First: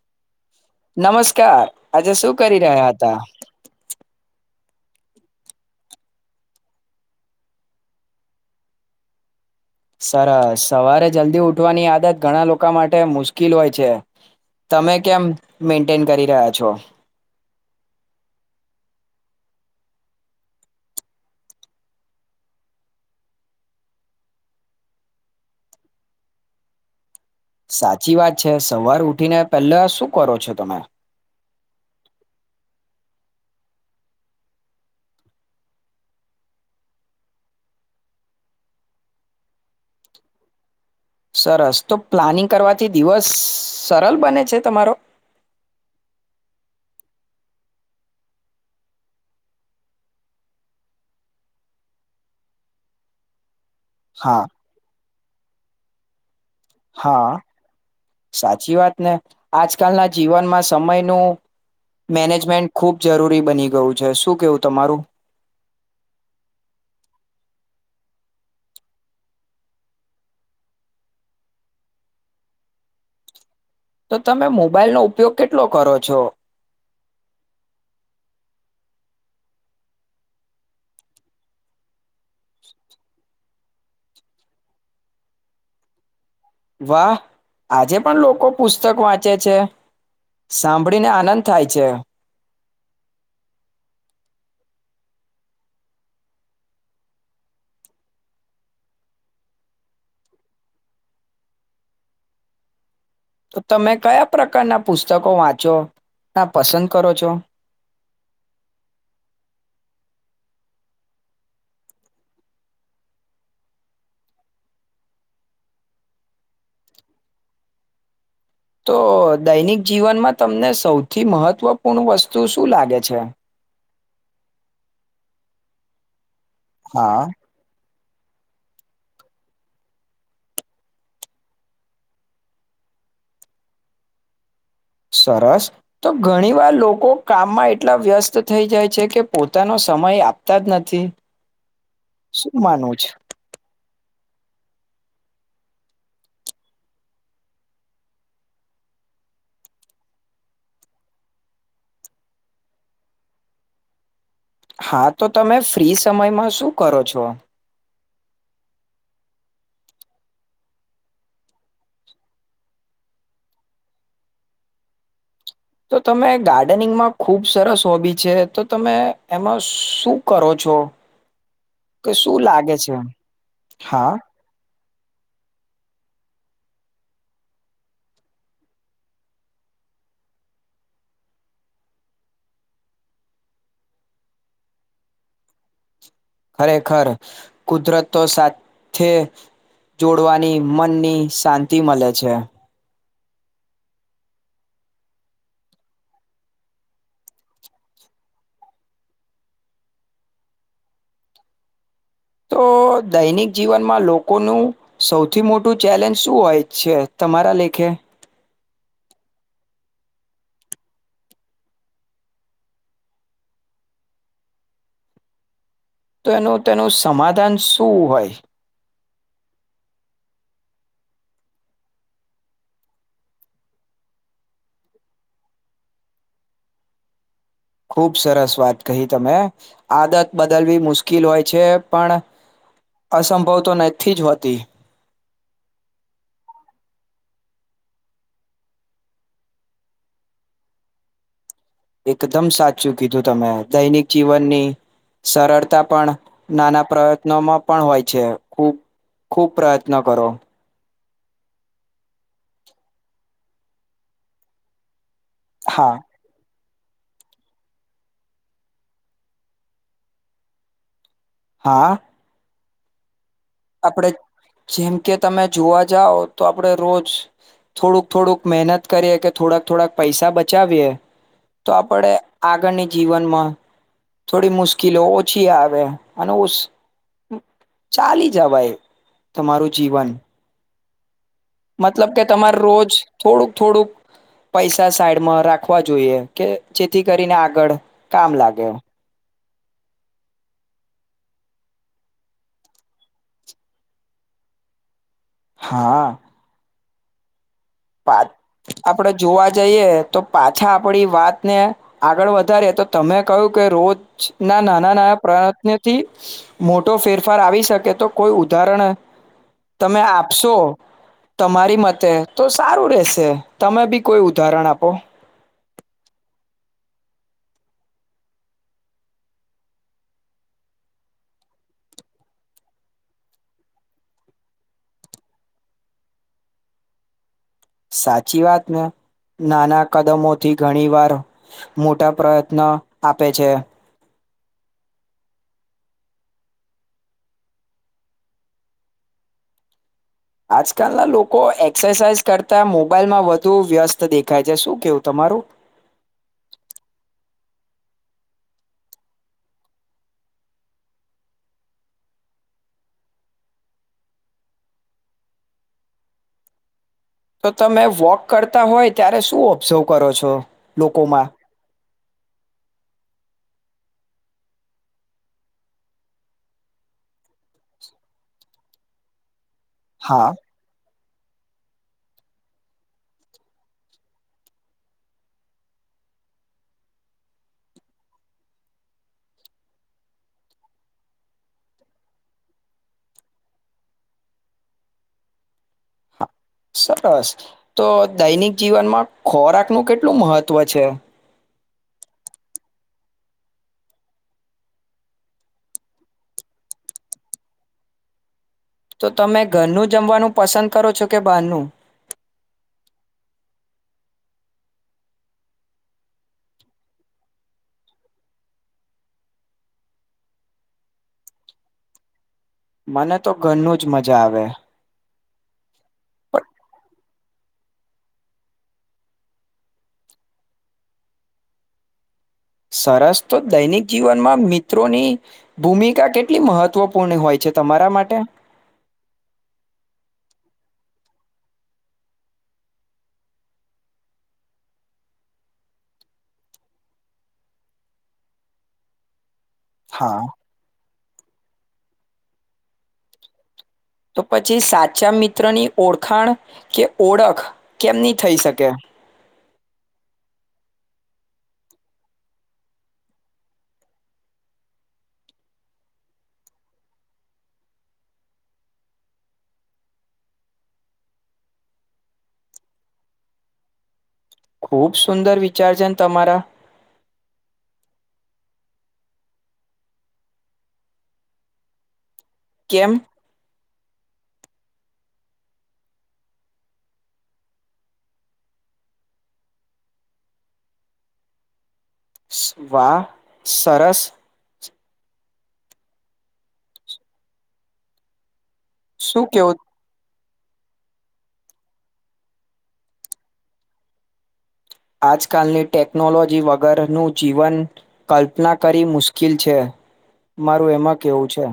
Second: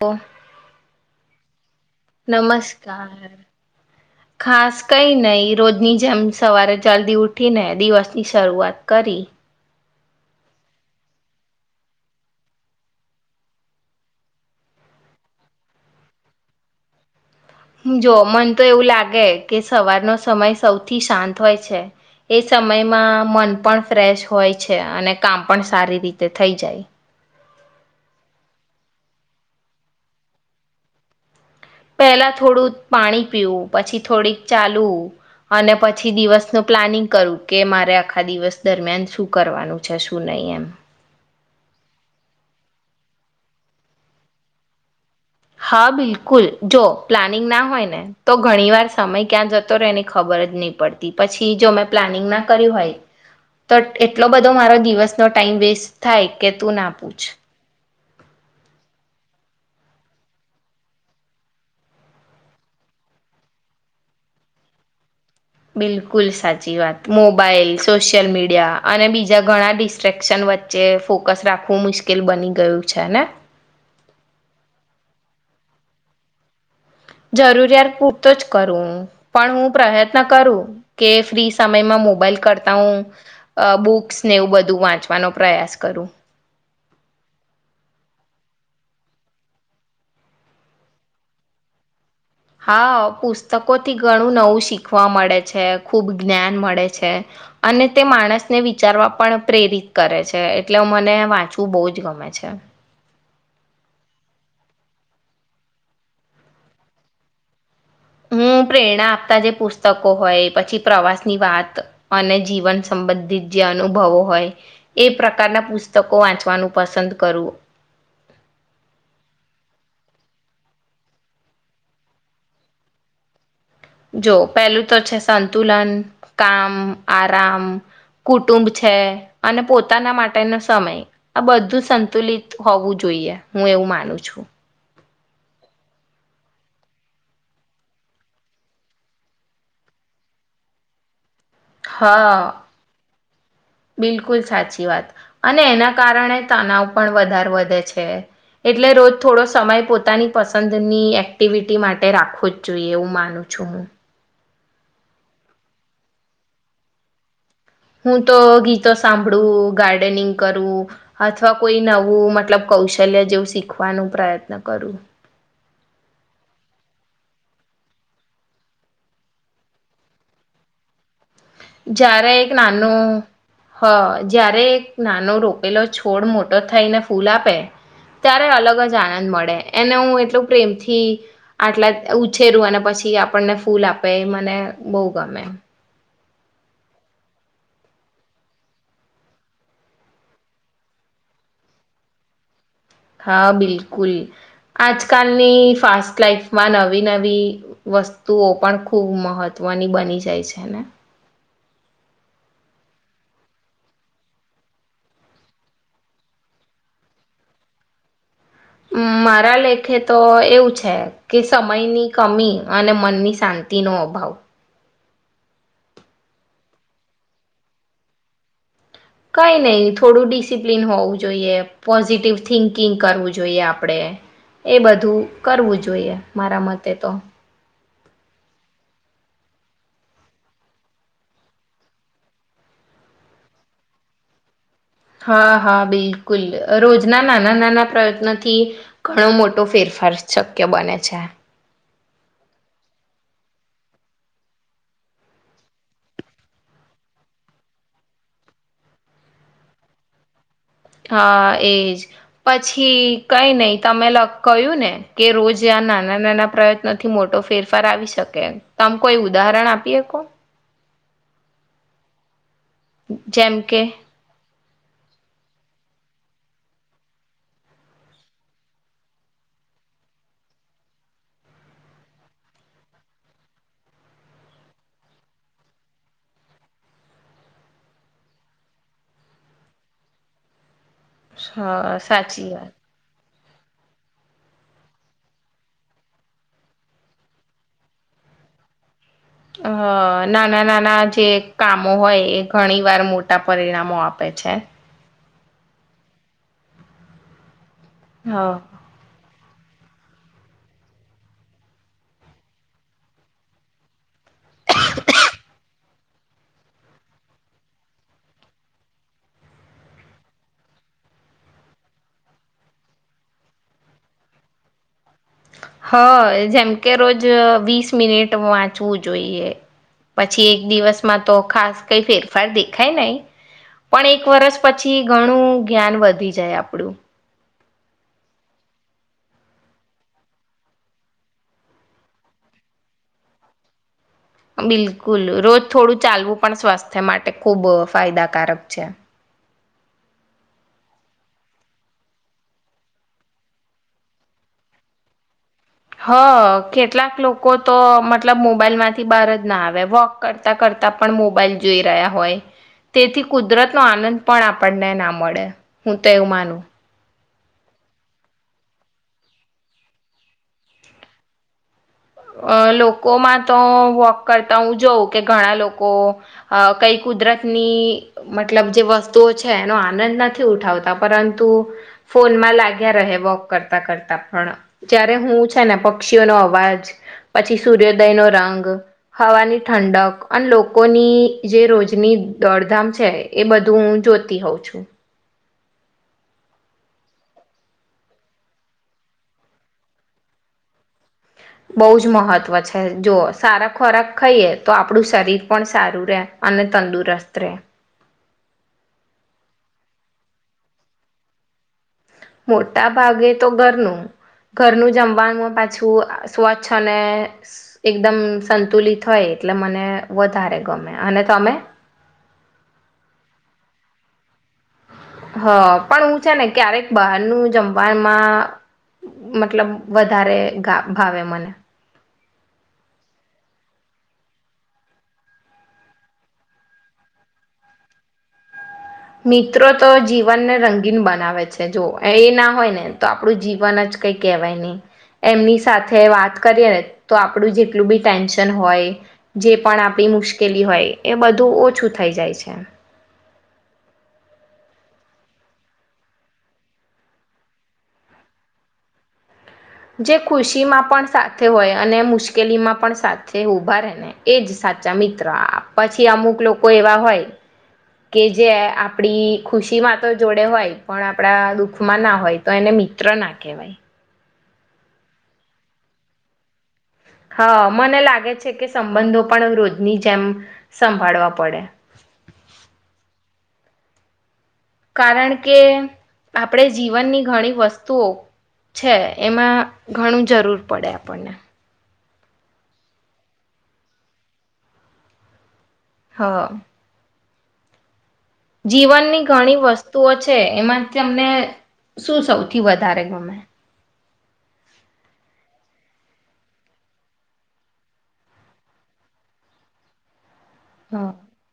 તો નમસ્કાર આજે શું કરી રહ્યા હતા નમસ્કાર. ખાસ કંઈ નહીં રોજની જેમ સવારે જલ્દી ઉઠીને દિવસની શરૂઆત કરી સરસ સવારે જલ્દી ઉઠવાની આદત ઘણા લોકો માટે મુશ્કેલ હોય છે તમે કેમ મેન્ટેન કરી રહ્યા છો. જો મન તો એવું લાગે કે સવારનો સમય સૌથી શાંત હોય છે એ સમયમાં મન પણ ફ્રેશ હોય છે અને કામ પણ સારી રીતે થઈ જાય. સાચી વાત છે સવાર ઉઠીને પહેલા શું કરો છો તમે પહેલા થોડું પાણી પીવું પછી થોડીક ચાલવું અને પછી દિવસનું પ્લાનિંગ કરું કે મારે આખા દિવસ દરમિયાન શું કરવાનું છે શું નહી એમ. સરસ તો પ્લાનિંગ કરવાથી દિવસ સરળ બને છે તમારો. હા બિલકુલ જો પ્લાનિંગ ના હોય ને તો ઘણી વાર સમય ક્યાં જતો રહેને ખબર જ નહી પડતી પછી જો મેં પ્લાનિંગ ના કર્યું હોય તો એટલો હા બધો મારો દિવસ- નો ટાઈમ વેસ્ટ થાય. કે તું ના પૂછ હા સાચી વાત ને આજકાલના જીવનમાં સમયનું મેનેજમેન્ટ ખૂબ જરૂરી બની ગયું છે શું કેવું તમારું બિલકુલ સાચી વાત મોબાઈલ સોશિયલ મીડિયા અને બીજા ઘણા ડિસ્ટ્રેક્શન વચ્ચે ફોકસ રાખવું મુશ્કેલ બની ગયું છે ને. તો તમે મોબાઈલ નો ઉપયોગ કેટલો કરો છો. જરૂરિયાત પૂરતો જ કરું હું પણ હું પ્રયત્ન કરું કે ફ્રી સમયમાં મોબાઈલ કરતા હું બુક્સને એવું બધું વાંચવાનો પ્રયાસ કરું. વાહ આજે પણ લોકો પુસ્તક વાંચે છે સાંભળીને આનંદ થાય છે. હા પુસ્તકોથી ઘણું નવું શીખવા મળે છે ખૂબ જ્ઞાન મળે છે અને તે માણસને વિચારવા પણ પ્રેરિત કરે છે એટલે મને વાંચવું બહુ જ ગમે છે. તો તમે કયા પ્રકારના પુસ્તકો વાંચો ના પસંદ કરો છો. હું પ્રેરણા આપતા જે પુસ્તકો હોય પછી પ્રવાસની વાત અને જીવન સંબંધિત જે અનુભવો હોય એ પ્રકારના પુસ્તકો વાંચવાનું પસંદ કરું તો દૈનિક જીવનમાં તમને સૌથી મહત્વપૂર્ણ વસ્તુ શું લાગે છે. જો પેલું તો છે સંતુલન કામ હા આરાામ કુટુંબ છે અને પોતાના માટેનો સમય આ બધું સંતુલિત હોવું જોઈએ હું એવું માનું છું. સરસ તો ઘણી વાર લોકો કામમાં એટલા વ્યસ્ત થઈ જાય છે કે પોતાનો સમય આપતા જ નથી. હા શું માનવું છે બિલકુલ સાચી વાત અને એના કારણે તનાવ પણ વધારે વધે છે એટલે રોજ થોડો સમય પોતાની પસંદની એક્ટિવિટી માટે રાખવો જ જોઈએ એવું માનું છું હું. હા તો તમે ફ્રી સમયમાં શું કરો છો. હું તો ગીતો સાંભળું ગાર્ડનિંગ કરું અથવા કોઈ નવું મતલબ કૌશલ્ય જેવું શીખવાનું પ્રયત્ન કરું. તો તમે ગાર્ડનિંગમાં ખુબ સરસ હોબી છે તો તમે એમાં શું કરો છો. કે જ્યારે શું એક લાગે છે નાનું હ હા જ્યારે એક નાનો રોપેલો છોડ મોટો થઈને ફૂલ આપે ત્યારે અલગ જ આનંદ મળે એને હું એટલું પ્રેમથી આટલા ઉછેરું અને પછી આપણને ફૂલ આપે મને બહુ ગમે. ખરેખર કુદરતો સાથે જોડવાની મનની શાંતિ મળે છે. હા બિલકુલ આજકાલની ફાસ્ટ લાઈફમાં નવી નવી વસ્તુઓ પણ ખૂબ મહત્વની બની જાય છે ને તો દૈનિક જીવનમાં લોકોનું સૌથી મોટું ચેલેન્જ શું હોય છે તમારા લેખે. મારા લેખે તો એવું છે કે સમયની કમી અને મનની શાંતિનોો અભાવ. તો એનું તેનું સમાધાન શું હોય. કઈ નહી થોડું ડિસિપ્લિન હોવું જોઈએ પોઝિટિવ થિંકિંગ કરવું જોઈએ આપણેે એ બધું કરવું જોઈએ મારા મતે તો. ખુબ સરસ વાત કહી તમે આદત બદલવી મુશ્કેલ હોય છે પણ અસંભવ તો નથી જ હોતી. હા હા બિલકુલ રોજના નાના નાના પ્રયત્નોથી ઘણો મોટો ફેરફાર શક્ય બને છે. એકદમ સાચું કીધું તમે દૈનિક જીવનની સરળતા પણ નાના પ્રયત્નોમાં પણ હોય છે ખૂબ ખૂબ પ્રયત્ન કરો. હા એજ પછી કઈ નહી તમે કહું ને. કે રોજ આ હા નાના નાના પ્ર નથી મોટો ફેરફાર આવી શકે તમ કોઈ ઉદાહરણ આપીએ કો હા. હ. જેમ કે આપણે જેમ કે તમે જોવા જાવ તો આપડે રોજ થોડુંક થોડુંક મહેનત કરીએ કે થોડાક થોડાક પૈસા બચાવીએ તો આપડ આગળની જીવનમાં થોડી મુશ્કેલો ઓછી આવે અને ચાલી. જવાય તમારું જીવન હા મતલબ કે સાચી તમારે વાત રોજ થોડુંક થોડુંક પૈસા સાઈડમાં રાખવા જોઈએ કે જેથી કરીને આગળ કામ લાગે હ નાના નાના જે કામો હોય એ ઘણી વાર મોટા પરિણામો આપે છે હા આપડે જોવા જઈએ તો પાછા આપડી વાતને આગળ વધારી તો તમે કહું કે રોજ ના નાના નાના પ્રાને થી મોટો ફેરફાર આવી શકે તો કોઈ ઉદાહરણ તમે આપશો તમારી મતે. તો સારું રશે તમે બી કોઈ ઉદાહરણ આપો હ જેમ કે રોજ વીસ મિનિટ વાંચવું જોઈએ પછી એક દિવસમાં તો ખાસ કઈ ફેરફાર દેખાય નહી પણ એક વરષ પછી ઘણું જ્ઞાન વધી જાય આપણું. સાચી વાતને નાના કદમોથી ઘણી વાર મોટા પ્રયત્ન આપે છે. બિલકુલ રોજ થોડું ચાલવું પણ સ્વાસ્થ્ય માટે ખુબ ફાયદાકારક છે. આજકાલના લોકો એક્સરસાઇઝ કરતા, મોબાઈલમાં વધુ વ્યસ્ત દેખાય છે શું કેવું તમારું? હ કેટલાક લોકો તો મતલબ મોબાઈલ માંથી બહાર જ ના આવે વોક કરતા કરતા પણ મોબાઈલ જોઈ રહ્યા હોય તેથી કુદરત નો આનંદ પણ આપણને ના મળે હું તો એવું માનું. તો તમે વોક કરતા હોય, ત્યારે શું ઓબ્ઝર્વ કરો છો લોકોમાં? અ લોકોમાં તો વોક કરતા હું જોઉં કે ઘણા લોકો કઈ કુદરતની મતલબ જે વસ્તુઓ છ છે એનો આનંદ હા નથી ઉઠાવતા. પરંતુ ફોનમાં લાગ્યા રહે વોક કરતા કરતા પણ જય્યારે હું છે ને પક્ષીઓનો અવાજ પછી સૂર્યોદયનોો રંગ હવાની ઠંડક અને લોકોની જે રોજની દોડધામ છે એ બધું હું જોતી હોઉં છું. હા સરસ તો દૈનિક જીવનમાં ખોરાકનુ કેટલું મહત્વ છે. બહુ જ મહત્ત્વ છે જો સારા ખોરાક ખાઈએ તો આપણું શરીર પણ સારું રે અને તંદુરસ્ત રહેે. તો તમે ઘરનું જમવાનું પસંદ કરો છો, કે બહારનું? મોટા ભાગે તો ઘરનું ઘરનું જમવાનું પાછું સ્વચ્છ અને એકદમ સંતુલિત હોય એટલે મને વધારે ગમે. અને તમે? મને તો ઘરનું જ મજા આવે. હ પણ હું છે ને ક્યારેક બહારનું જમવામાં મતલબ વધારે ગા ભાવે મને. સરસ તો દૈનિક જીવનમાં મિત્રોની ભૂમિકા કેટલી મહત્વપૂર્ણ હોય છે તમારા માટે? મિત્રો તો જીવનને રંગીન બનાવે છે જો એ ના હોય ને તો આપણું જીવન જ કઈ કેહેવાય નહી એમની સાથે વાત કરીએ ને તો આપણું જેટલું બી ટેન્શન હોય જે પણ આપણી હા મુશ્કેલી હોય. એ બધું ઓછું થઈ જાય છે. તો પછી સાચા મિત્રની ઓળખાણ કે ઓળખ કેમની થઈ શકે? જે ખુશી માં પણ સાથે હોય અને મુશ્કેલીમાં પણ સાથે ઊભા રહેે ને એજ સાચા મિત્ર પછી અમુક લોકો એવા હોય કે જે આપડી ખુશીમાં તો જોડે હોય પણ આપણા દુઃખમાં ના હોય તો એને મિત્ર ના કહેવાય. ખુબ સુંદર વિચાર છે ને તમારા. હા મને લાગે છે કે સંબંધો પણ રોજની જેમ સંભાળવા પડે. કેમ? કારણ કે આપણે જીવનની ઘણી વસ્તુઓ છે એમાં ઘણું જરૂર પડે આપણને. વા સરસ. હા. જીવનની શું ઘણી કેવું વસ્તુઓ છ છે એમાં તમને શું સૌથી વધારે ગમે? આજકાલની ટેકનોલોજી વગરનું જીવન કલ્પના કરી મુશ્કેલ છે. મારું એમાં કેવું છે.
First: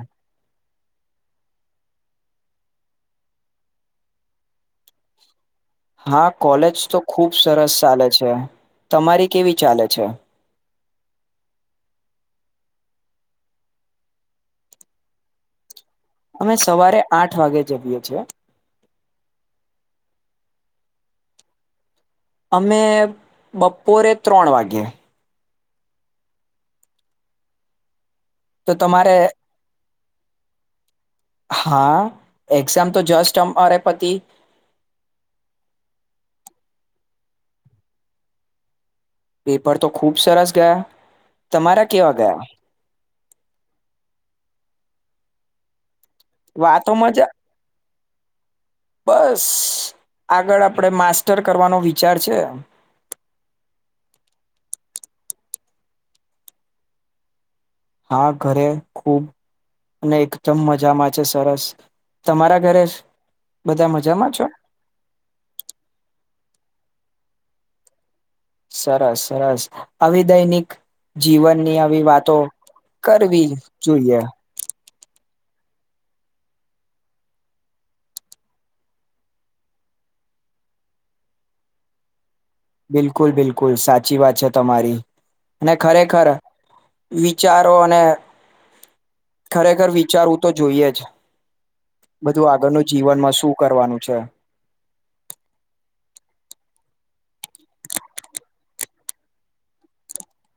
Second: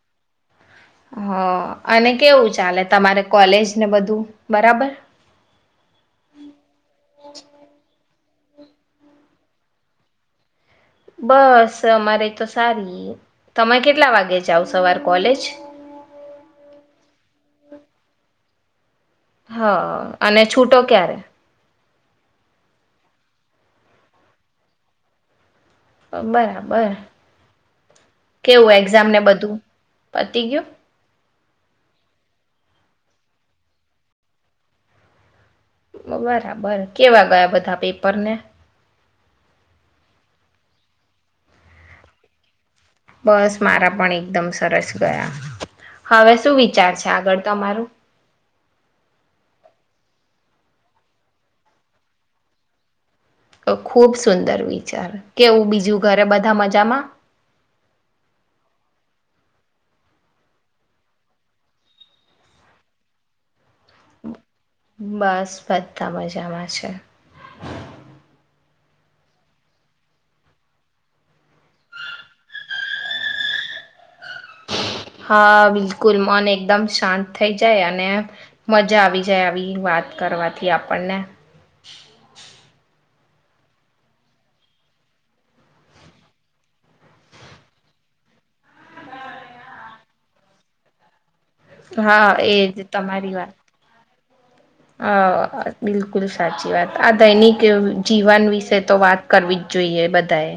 હ અને કેવું ચાલે તમારે કોલેજ ને બધું બરાબર. હા કોલેજ તો ખુબ સરસ ચાલે છે. તમારી કેવી ચાલે છે? બસ અમારે તો સારી. તમે કેટલા વાગે જાાવ સવાર કોલેજ? અમે સવારે આઠ વાગે જઈએ છીએ. હા અને છૂટો ક્યારે? અમે બપોરે ત્રણ વાગ્યે. બરાબર. તો કેવું એક્ઝામ તમારે ને બધું પતીકું હા એક્ઝામ તો જસ્ટ અ અરે પતિ બરાબર કેવા ગયા બધા પેપરને પેપર તો ખુબ સરસ ગયા તમારા કેવા ગયા બસ મારા પણ એકદમ સરસ ગયા હવે શું વિચાર છે વાતોમાં જ આગળ તમારું બસ આગળ આપણેે માસ્ટર કરવાનો વિચાર છે તો ખુબ સુંદર વિચાર કેવું બીજું ઘરે બધા મજામાં હા ઘરે ખુબ અને એકદમ મજામાં છે સરસ તમારા ઘરે બધા મજામાં છો બસ બધા મજામાં છે સરસ સરસ આવીિ દૈનિક જીવનની આવી વાતો કરવી જોઈએ હા બિલકુલ મન એકદમ શાંત થઈ જાય અને મજા આવી જાય આવી વાત કરવાથી આપણને બિલકુલ બિલકુલ સાચી વાત છે તમારી અને ખરેખર વિચારો અને ખરેખર વિચારવું તો જોઈએ જ હા બધું એજ આગળનું જીવનમાં તમારી વાત શું કરવાનું છે હ બિલકુલ સાચી વાત આ દૈનિક જીવન વિશે તો વાત કરવી જ જોઈએ બધાએ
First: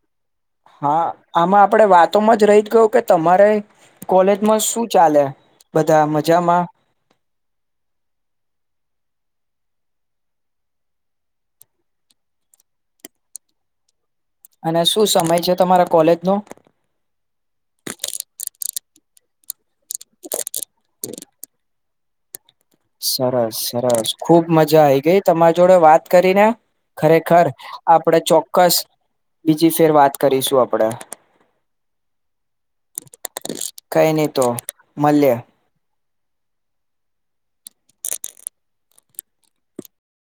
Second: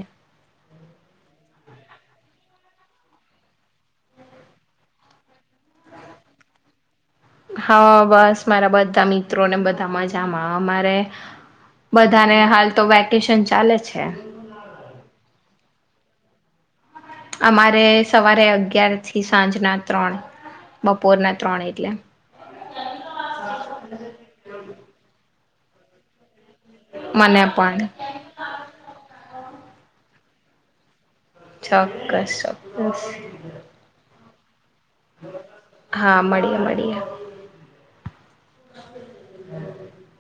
હા આમાં આપણે વાતોમાં જ રહી ગયું કે તમારે કોલેજમાં શું ચાલે બધા મજામાં હા બસ મારા બધા મિત્રો ને બધા મજામાં અમારે બધાને હાલ તો વેકેશન ચાલે છે અને શું સમય છે તમારા કોૉલેજનો અમારે સવારે અગિયાર થી સાંજના ત્રણ બપોર ના ત્રણ એટલે સરસ સરસ ખુબ મજા આઈ ગઈ તમારી જોડે વાત કરી ને મને ખરેખર પણ આપડે ચોક્કસ બીજી ફેર વાત કરીશું આપણેે ચોક્કસ ચોક્કસ [inaudible] મળલ્યા હા મળીએ મળીએ [inaudible] [inaudible]